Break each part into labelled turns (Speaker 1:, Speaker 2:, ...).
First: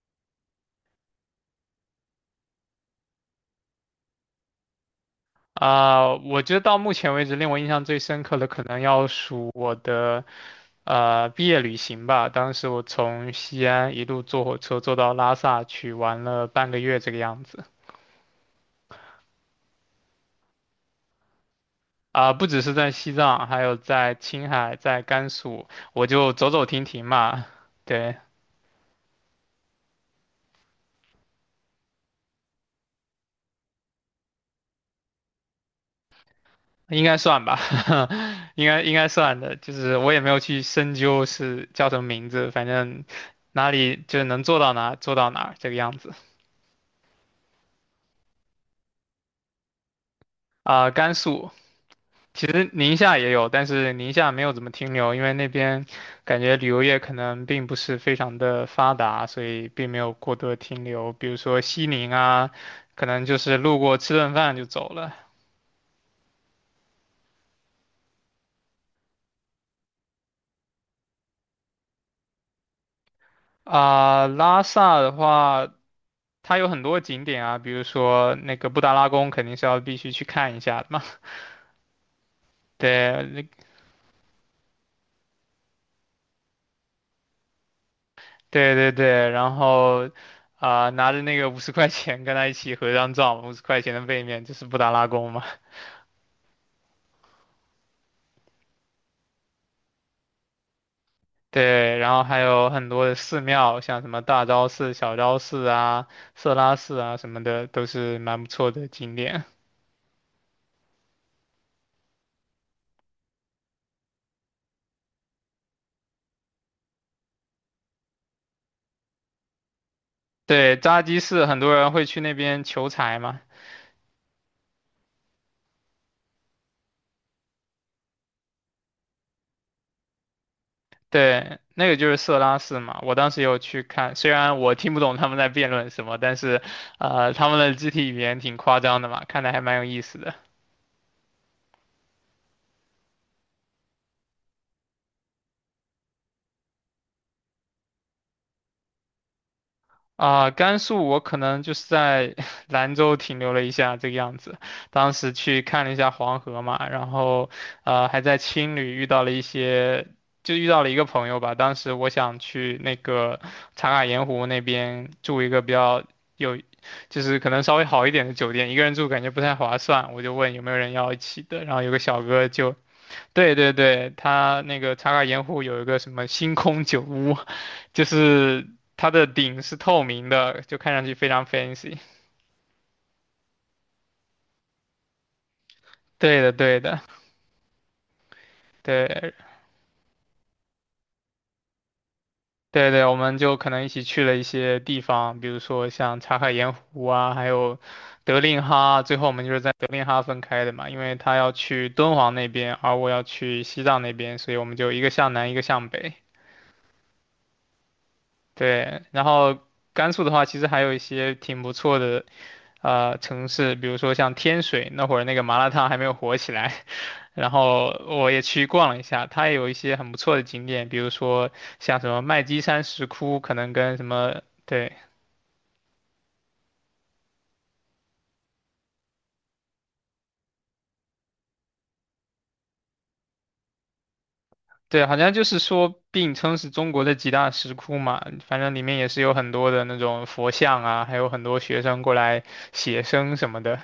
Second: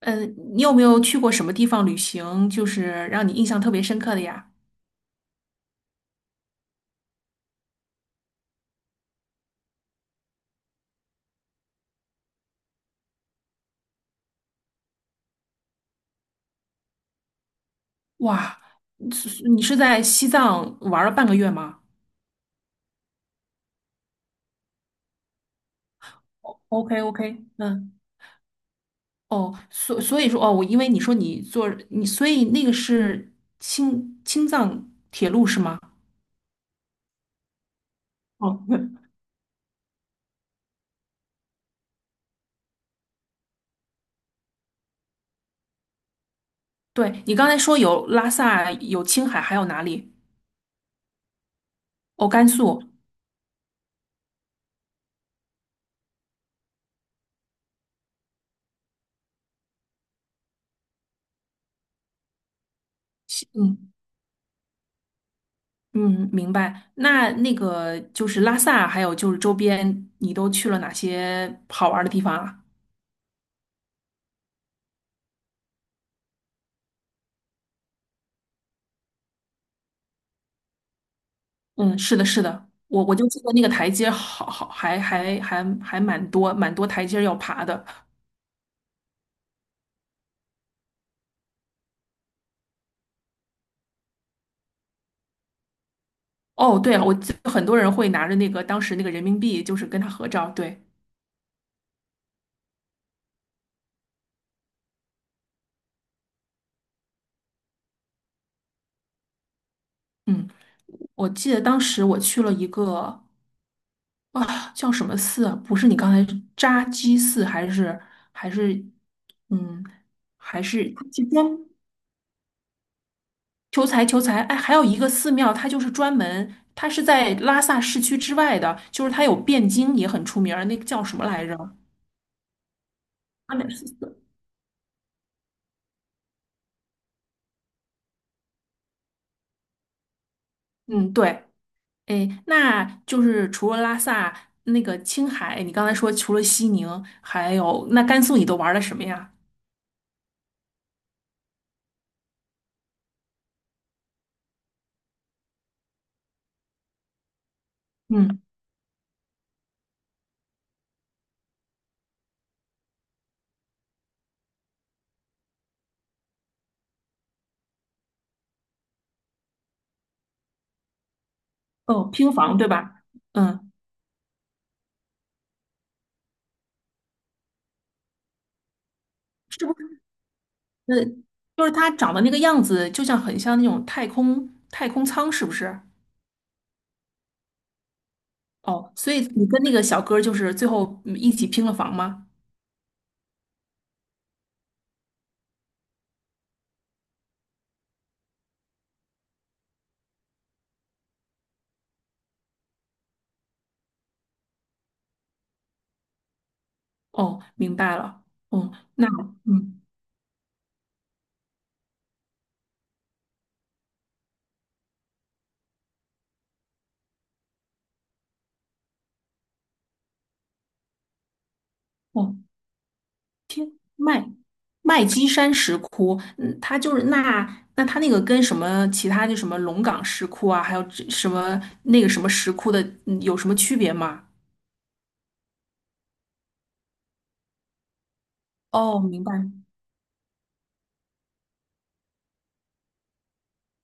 Speaker 1: 嗯，你有没有去过什么地方旅行，就是让你印象特别深刻的呀？
Speaker 2: 啊、我觉得到目前为止令我印象最深刻的可能要数我的毕业旅行吧。当时我从西安一路坐火车坐到拉萨去，玩了半个月这个样子。
Speaker 1: 哇，是在西藏玩了半个月吗
Speaker 2: 啊、不只是在西藏，还有在青海、在甘肃，我就走走停
Speaker 1: ？OK
Speaker 2: 停
Speaker 1: OK，
Speaker 2: 嘛。
Speaker 1: 嗯，
Speaker 2: 对，
Speaker 1: 哦，所以说哦，我因为你说你坐你，所以那个是青藏铁路是吗？
Speaker 2: 应该算吧，
Speaker 1: 哦，
Speaker 2: 应该算的。就是我也没有去深究是叫什么名字，反正哪里就是能做到哪做到哪这个样子。
Speaker 1: 对，你刚才说有拉萨，有青海，还有哪里？
Speaker 2: 啊、甘肃。
Speaker 1: 哦，甘
Speaker 2: 其实
Speaker 1: 肃。
Speaker 2: 宁夏也有，但是宁夏没有怎么停留，因为那边感觉旅游业可能并不是非常的发达，所以并没有过多的停留。比如说西宁啊，可能就是路
Speaker 1: 嗯
Speaker 2: 过吃顿饭就走了。
Speaker 1: 嗯，明白。那个就是拉萨，还有就是周边，你都去了哪些好玩的地方啊？
Speaker 2: 啊、拉萨的话，它有很多景点啊，比如说那个布达拉宫肯定是要必须去看一下的嘛。
Speaker 1: 嗯，是的，是的，我
Speaker 2: 对，
Speaker 1: 就记
Speaker 2: 那
Speaker 1: 得那个台阶好还蛮多台阶要爬的。
Speaker 2: 对，然后啊、拿着那个五十块钱跟他一起合张照，五十块钱的背面就是布达拉宫嘛。
Speaker 1: 哦，对了，我记得很多人会拿着那个当时那个人民币，就是跟他合照。对，
Speaker 2: 对，然后还有很多的寺庙，像什么大昭寺、小昭寺啊、色拉寺啊什么的，都是蛮不错的景点。
Speaker 1: 嗯，我记得当时我去了一个叫什么寺啊？不是你刚才扎基寺还是还是嗯还
Speaker 2: 对，
Speaker 1: 是
Speaker 2: 扎基
Speaker 1: 是
Speaker 2: 寺很多人会去那边求财嘛，
Speaker 1: 求财？哎，还有一个寺庙，它就是专门它是在拉萨市区之外的，就是它有汴京也很出名儿，那个叫什么来着？
Speaker 2: 对，那个就是色拉寺嘛。我当时
Speaker 1: 阿
Speaker 2: 有
Speaker 1: 美
Speaker 2: 去
Speaker 1: 四四。
Speaker 2: 看，虽然我听不懂他们在辩论什么，但是，他们的肢体语言挺夸张的嘛，看的还蛮有意思的。
Speaker 1: 嗯，对，哎，那就是除了拉萨，那个青海，你刚才说除了西宁，还有那甘肃，你都玩了什么呀？
Speaker 2: 啊、甘肃我可能就是在 兰州停留了一下这个样子，当时去看了一下黄河嘛，然后还在
Speaker 1: 嗯，
Speaker 2: 青旅遇到了一些，就遇到了一个朋友吧。当时我想去那个茶卡盐湖那边住一个比较有，就是可能稍微好一点的酒店，一个人住感觉不太划算，我就问有没有人要一起的，然后有个
Speaker 1: 哦，
Speaker 2: 小
Speaker 1: 拼
Speaker 2: 哥
Speaker 1: 房对
Speaker 2: 就，
Speaker 1: 吧？
Speaker 2: 对
Speaker 1: 嗯，
Speaker 2: 对对，他那个茶卡盐湖有一个什么星空酒屋。就是它的顶
Speaker 1: 是不
Speaker 2: 是透
Speaker 1: 是？
Speaker 2: 明的，就看上
Speaker 1: 呃，
Speaker 2: 去非常
Speaker 1: 就是它
Speaker 2: fancy。
Speaker 1: 长的那个样子，就像很像那种太空舱，是不是？
Speaker 2: 对的，对的，
Speaker 1: 哦，所以
Speaker 2: 对，
Speaker 1: 你跟那个小哥儿就是最后一起拼了房吗？
Speaker 2: 对对，我们就可能一起去了一些地方，比如说像茶卡盐湖啊，还有德令哈。最后我们就是在德令哈分开的嘛，因为他要去敦煌那边，而我要去西藏那边，所以我们就一个向南，一个向北。
Speaker 1: 哦，明白了。哦，
Speaker 2: 对，
Speaker 1: 那
Speaker 2: 然后
Speaker 1: 嗯，
Speaker 2: 甘肃的话，其实还有一些挺不错的城市，比如说像天水那会儿那个麻辣烫还没有火起来，然后我也去逛了一下，它也有一些很不错的景点，比如说像什么
Speaker 1: 哦，
Speaker 2: 麦积山石窟，可能跟什
Speaker 1: 麦
Speaker 2: 么对
Speaker 1: 麦积山石窟，嗯，它就是那那它那个跟什么其他就什么龙岗石窟啊，还有这什么那个什么石窟的，嗯有什么区别吗？
Speaker 2: 对，好像就是说并称是中国的几大石窟嘛，反正里面
Speaker 1: 哦，
Speaker 2: 也是
Speaker 1: 明
Speaker 2: 有
Speaker 1: 白，
Speaker 2: 很多的那种佛像啊，还有很多学生过来写生什么的。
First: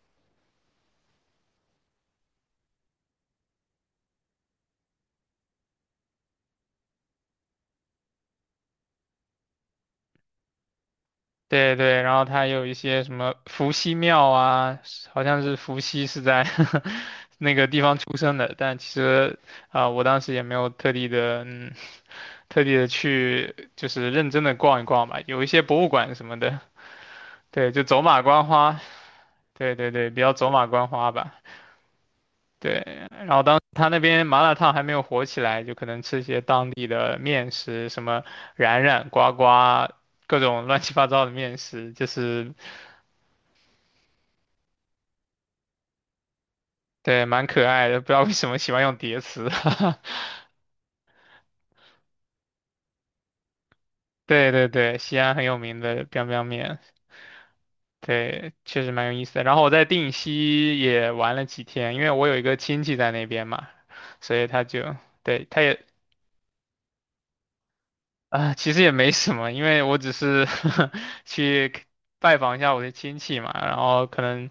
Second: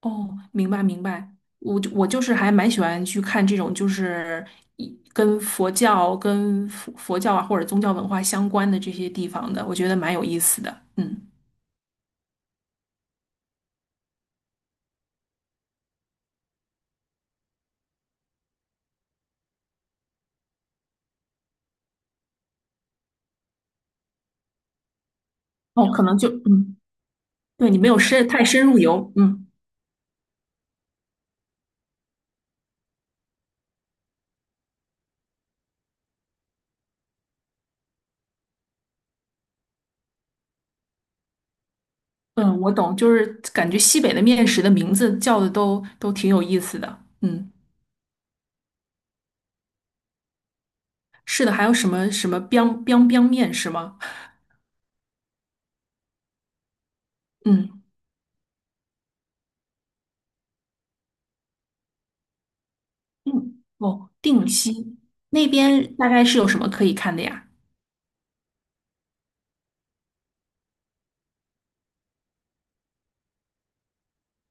Speaker 1: 哦，明白明白。我就是还蛮喜欢去看这种，就是跟佛教、跟佛教啊或者宗教文化相关的这些地方的，我觉得蛮有意思的。嗯，
Speaker 2: 对对，然后它有一些什么伏羲庙啊，好像是伏羲是在 那个地方出生的，但其实啊、我当时也没有特地的，嗯，特地的去就是认真的逛一逛吧，有一些博物
Speaker 1: 哦，可
Speaker 2: 馆
Speaker 1: 能
Speaker 2: 什
Speaker 1: 就
Speaker 2: 么的，
Speaker 1: 嗯，对
Speaker 2: 对，
Speaker 1: 你
Speaker 2: 就
Speaker 1: 没有
Speaker 2: 走马
Speaker 1: 太
Speaker 2: 观
Speaker 1: 深入
Speaker 2: 花，
Speaker 1: 游，嗯。
Speaker 2: 对，比较走马观花吧，对，然后当时他那边麻辣烫还没有火起来，就可能吃一些当地的面食，什么冉冉呱呱。各种乱七八糟的面食，就是
Speaker 1: 嗯，我懂，就是感觉西北的面食的名字叫的都挺有意思的。
Speaker 2: 对，蛮
Speaker 1: 嗯，
Speaker 2: 可爱的，不知道为什么喜欢用叠词。
Speaker 1: 是的，还有什么 biang biang biang 面是吗？
Speaker 2: 对，西安很有名的 biang biang 面，
Speaker 1: 嗯，
Speaker 2: 对，确实蛮有意思的。然后我在定西也玩了几天，因为我有一个亲戚在那边
Speaker 1: 嗯，
Speaker 2: 嘛，
Speaker 1: 哦，
Speaker 2: 所以
Speaker 1: 定
Speaker 2: 他就，
Speaker 1: 西
Speaker 2: 对，
Speaker 1: 那
Speaker 2: 他也
Speaker 1: 边大概是有什么可以看的呀？
Speaker 2: 啊，其实也没什么，因为我只是 去拜访一下我的亲戚嘛，然后可能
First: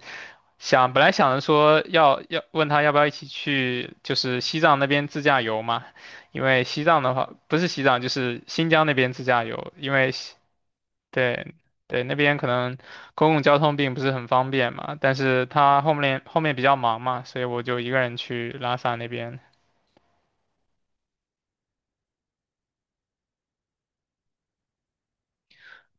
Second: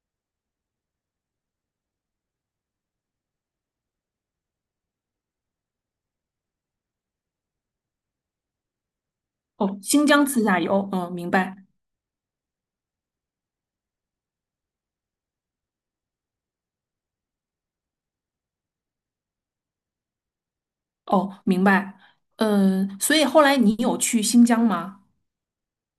Speaker 2: 本来想着说要问他要不要一起去，就是西藏那边自驾游嘛，因为西藏的话不是西藏就是新疆那边自驾游，
Speaker 1: 哦，
Speaker 2: 因
Speaker 1: 新
Speaker 2: 为
Speaker 1: 疆
Speaker 2: 西
Speaker 1: 自驾游，嗯，明
Speaker 2: 对
Speaker 1: 白。
Speaker 2: 对那边可能公共交通并不是很方便嘛，但是他后面比较忙嘛，所以我就一个人去拉萨那边。
Speaker 1: 哦，明白。嗯，所以后来你有去新疆吗？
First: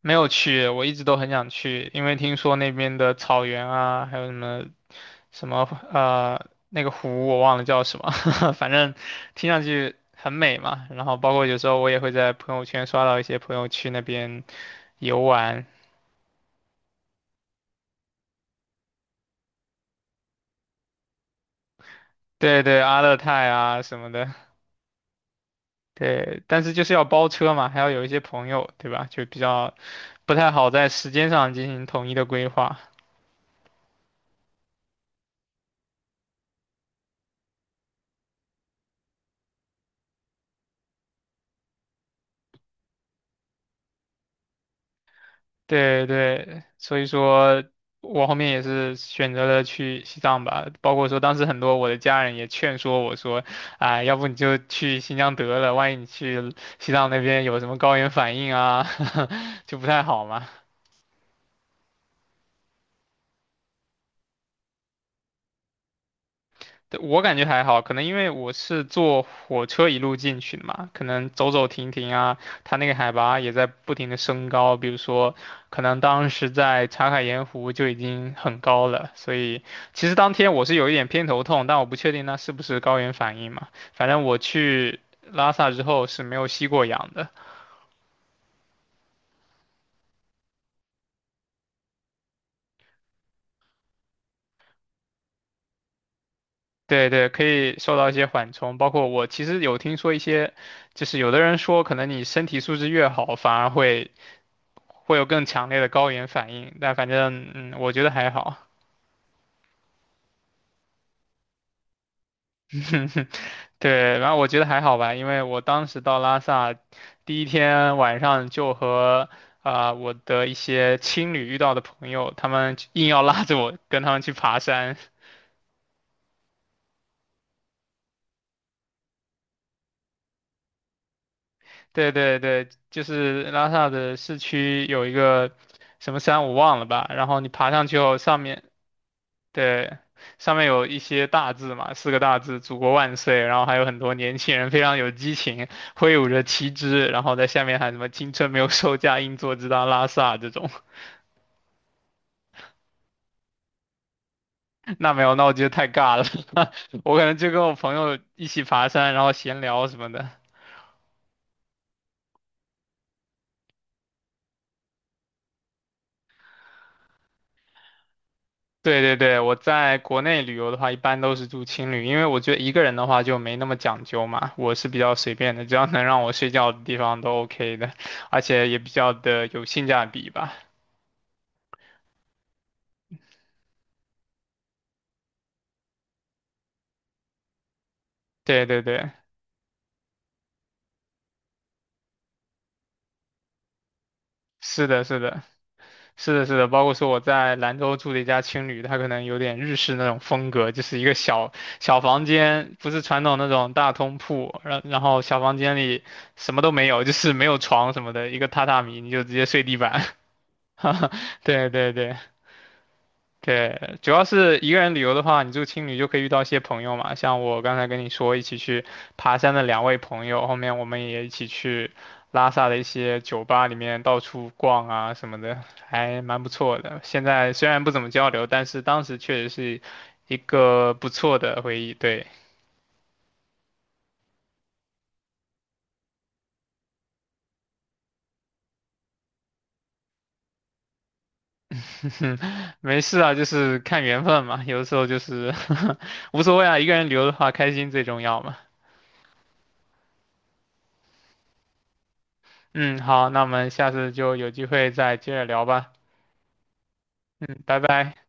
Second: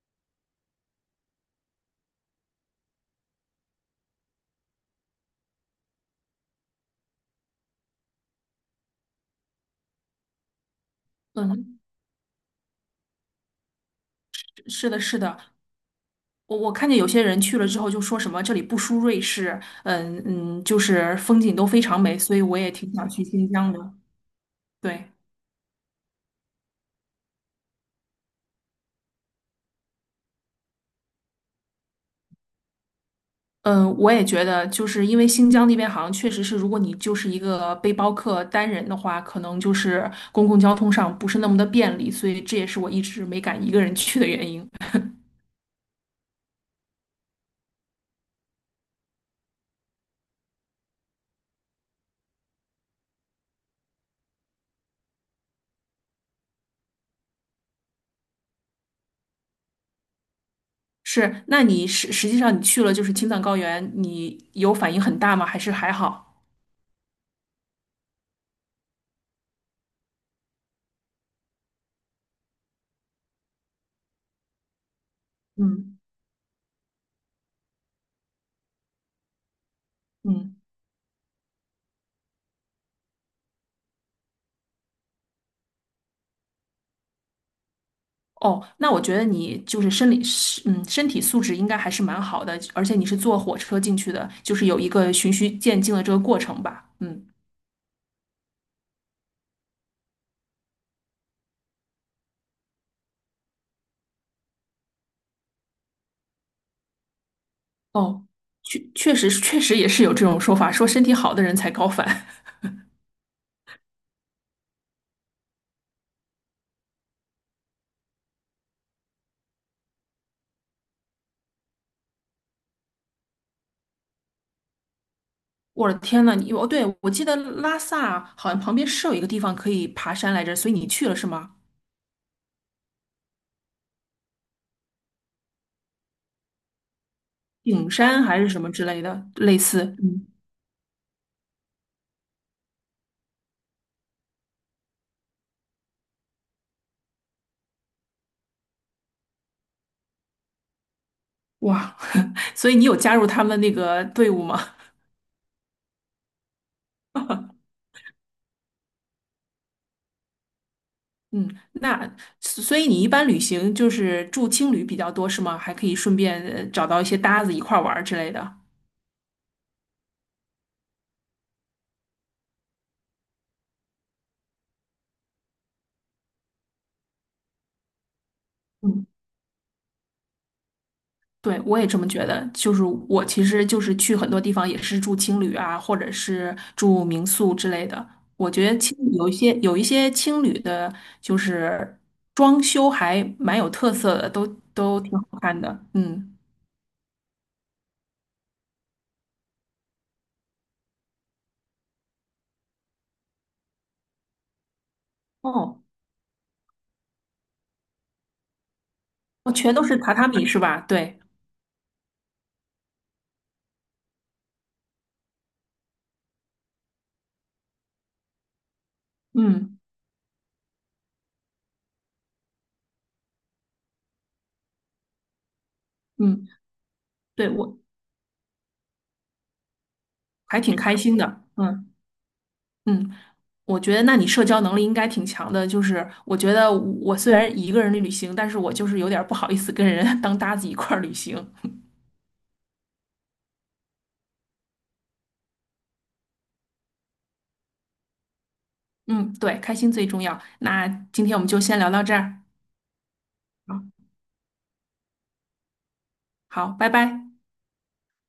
Speaker 2: 没有去，我一直都很想去，因为听说那边的草原啊，还有什么那个湖，我忘了叫什么，反正听上去很美嘛。然后包括有时
Speaker 1: 嗯，
Speaker 2: 候我也会在朋友圈刷到一些朋友去那边
Speaker 1: 是的，是
Speaker 2: 游
Speaker 1: 的。
Speaker 2: 玩，
Speaker 1: 我看见有些人去了之后就说什么这里不输瑞士，嗯嗯，就是风景都非常美，所以我
Speaker 2: 对
Speaker 1: 也
Speaker 2: 对，
Speaker 1: 挺
Speaker 2: 阿
Speaker 1: 想
Speaker 2: 勒
Speaker 1: 去
Speaker 2: 泰
Speaker 1: 新疆的。
Speaker 2: 啊什么的，
Speaker 1: 对。
Speaker 2: 对，但是就是要包车嘛，还要有一些朋友，对吧？就比较不太好在时间上进行统一的规划。
Speaker 1: 嗯，我也觉得，就是因为新疆那边好像确实是，如果你就是一个背包客单人的话，可能就是公共交通上不是那么的便利，所以这也是我一直没敢一个人去的原因。
Speaker 2: 对对，所以说我后面也是选择了去西藏吧，包括说当时很多我的家人也劝说我说，啊、要不你就去新疆得了，万一你去西藏那边有什么高原反应啊，就不太好嘛。
Speaker 1: 是，那你实际上你去了就是青藏高原，你有反应很大吗？还是还好？
Speaker 2: 对我感觉还好，可能因为我是坐火车一路进去的嘛，可能走走停停啊，它那个海拔也在不停的升高。比如说，可
Speaker 1: 嗯
Speaker 2: 能当时在茶卡盐湖就已经很高了，所以其实当天
Speaker 1: 嗯。
Speaker 2: 我是有一点偏头痛，但我不确定那是不是高原反应嘛。反正我去拉萨之后是没有吸过氧的。
Speaker 1: 哦，那我觉得你就是生理，是嗯，身体素质应该还是蛮好的，而且你是坐火车进去的，就是有一个循序渐进的这个过程吧。
Speaker 2: 对
Speaker 1: 嗯。
Speaker 2: 对，可以受到一些缓冲，包括我其实有听说一些，就是有的人说，可能你身体素质越好，反而会有更强烈的高原反应，但反正嗯，我觉得
Speaker 1: 哦，
Speaker 2: 还好。
Speaker 1: 确实也是有这种说法，说身体好的人才高反。
Speaker 2: 对，然后我觉得还好吧，因为我当时到拉萨第一天晚上就和啊、我的一些青旅遇到的朋友，他们硬要拉着我跟他们去爬山。
Speaker 1: 我的天呐，对，我记得拉萨好像旁边是有一个地方可以爬山来着，所以你去了是吗？
Speaker 2: 对，就是拉萨的市区有一个什么山我忘了吧，然后你爬上
Speaker 1: 顶
Speaker 2: 去后，
Speaker 1: 山还
Speaker 2: 上
Speaker 1: 是什
Speaker 2: 面
Speaker 1: 么之类的，类似，
Speaker 2: 对，
Speaker 1: 嗯，
Speaker 2: 上面有一些大字嘛，四个大字“祖国万岁”，然后还有很多年轻人非常有激情，挥舞着旗帜，然后在下面喊什么“青春没有售价，硬座直达拉萨”这种。
Speaker 1: 哇，所以你有加入他们那个队伍吗？
Speaker 2: 那没有，那我觉得太尬了。我可能就跟我朋友一起爬山，然后闲聊什么的。
Speaker 1: 嗯，那所以你一般旅行就是住青旅比较多是吗？还可以顺便找到一些搭子一块儿玩儿之类的。
Speaker 2: 对，我在国内旅游的话，一般都是住青旅，因为我觉得一个人的话就没那么讲究嘛，我是比较随便的，只要能让我睡觉的地方都 OK 的，而且也比
Speaker 1: 嗯。
Speaker 2: 较的有性价比吧。
Speaker 1: 对，我也这么觉得。就是我其实就是去很多地方也是住青旅啊，或者是住民宿之类的。我
Speaker 2: 对
Speaker 1: 觉得
Speaker 2: 对
Speaker 1: 青
Speaker 2: 对。
Speaker 1: 有一些青旅的，就是装修还蛮有特色的，
Speaker 2: 是
Speaker 1: 都
Speaker 2: 的，
Speaker 1: 挺
Speaker 2: 是
Speaker 1: 好
Speaker 2: 的，
Speaker 1: 看的。
Speaker 2: 是
Speaker 1: 嗯，
Speaker 2: 的，是的，包括说我在兰州住的一家青旅，它可能有点日式那种风格，就是一个小小房间，不是传统那种大通铺，然后小房间
Speaker 1: 哦，
Speaker 2: 里什么都没有，就是没有床什么的，一个榻榻米，你就直接
Speaker 1: 哦，
Speaker 2: 睡
Speaker 1: 全
Speaker 2: 地
Speaker 1: 都是
Speaker 2: 板。
Speaker 1: 榻榻米是吧？对，
Speaker 2: 对。对，主要是一个人旅游的话，你住青旅就可以遇到一些朋友嘛，像我刚才跟你说一起去爬山的
Speaker 1: 嗯
Speaker 2: 两位朋友，后面我们也一起去拉萨的一些酒吧里面到处逛啊什么的，还蛮不
Speaker 1: 嗯，
Speaker 2: 错的。现
Speaker 1: 对，
Speaker 2: 在虽
Speaker 1: 我
Speaker 2: 然不怎么交流，但是当时确实是一
Speaker 1: 还挺
Speaker 2: 个
Speaker 1: 开
Speaker 2: 不
Speaker 1: 心
Speaker 2: 错
Speaker 1: 的。
Speaker 2: 的回
Speaker 1: 嗯
Speaker 2: 忆。对，
Speaker 1: 嗯，我觉得那你社交能力应该挺强的。就是我觉得我虽然一个人旅行，但是我就是有点儿不好意思跟人 当搭子一块儿旅行。
Speaker 2: 没事啊，就是看缘分嘛，有的时候就是 无所谓啊，一个人旅游的话，开心最重要嘛。
Speaker 1: 嗯，对，开心最重要。那今天我们就先聊到这儿。
Speaker 2: 嗯，好，那我们
Speaker 1: 好，
Speaker 2: 下次就有机会再接着聊吧。
Speaker 1: 好，拜拜。
Speaker 2: 嗯，拜拜。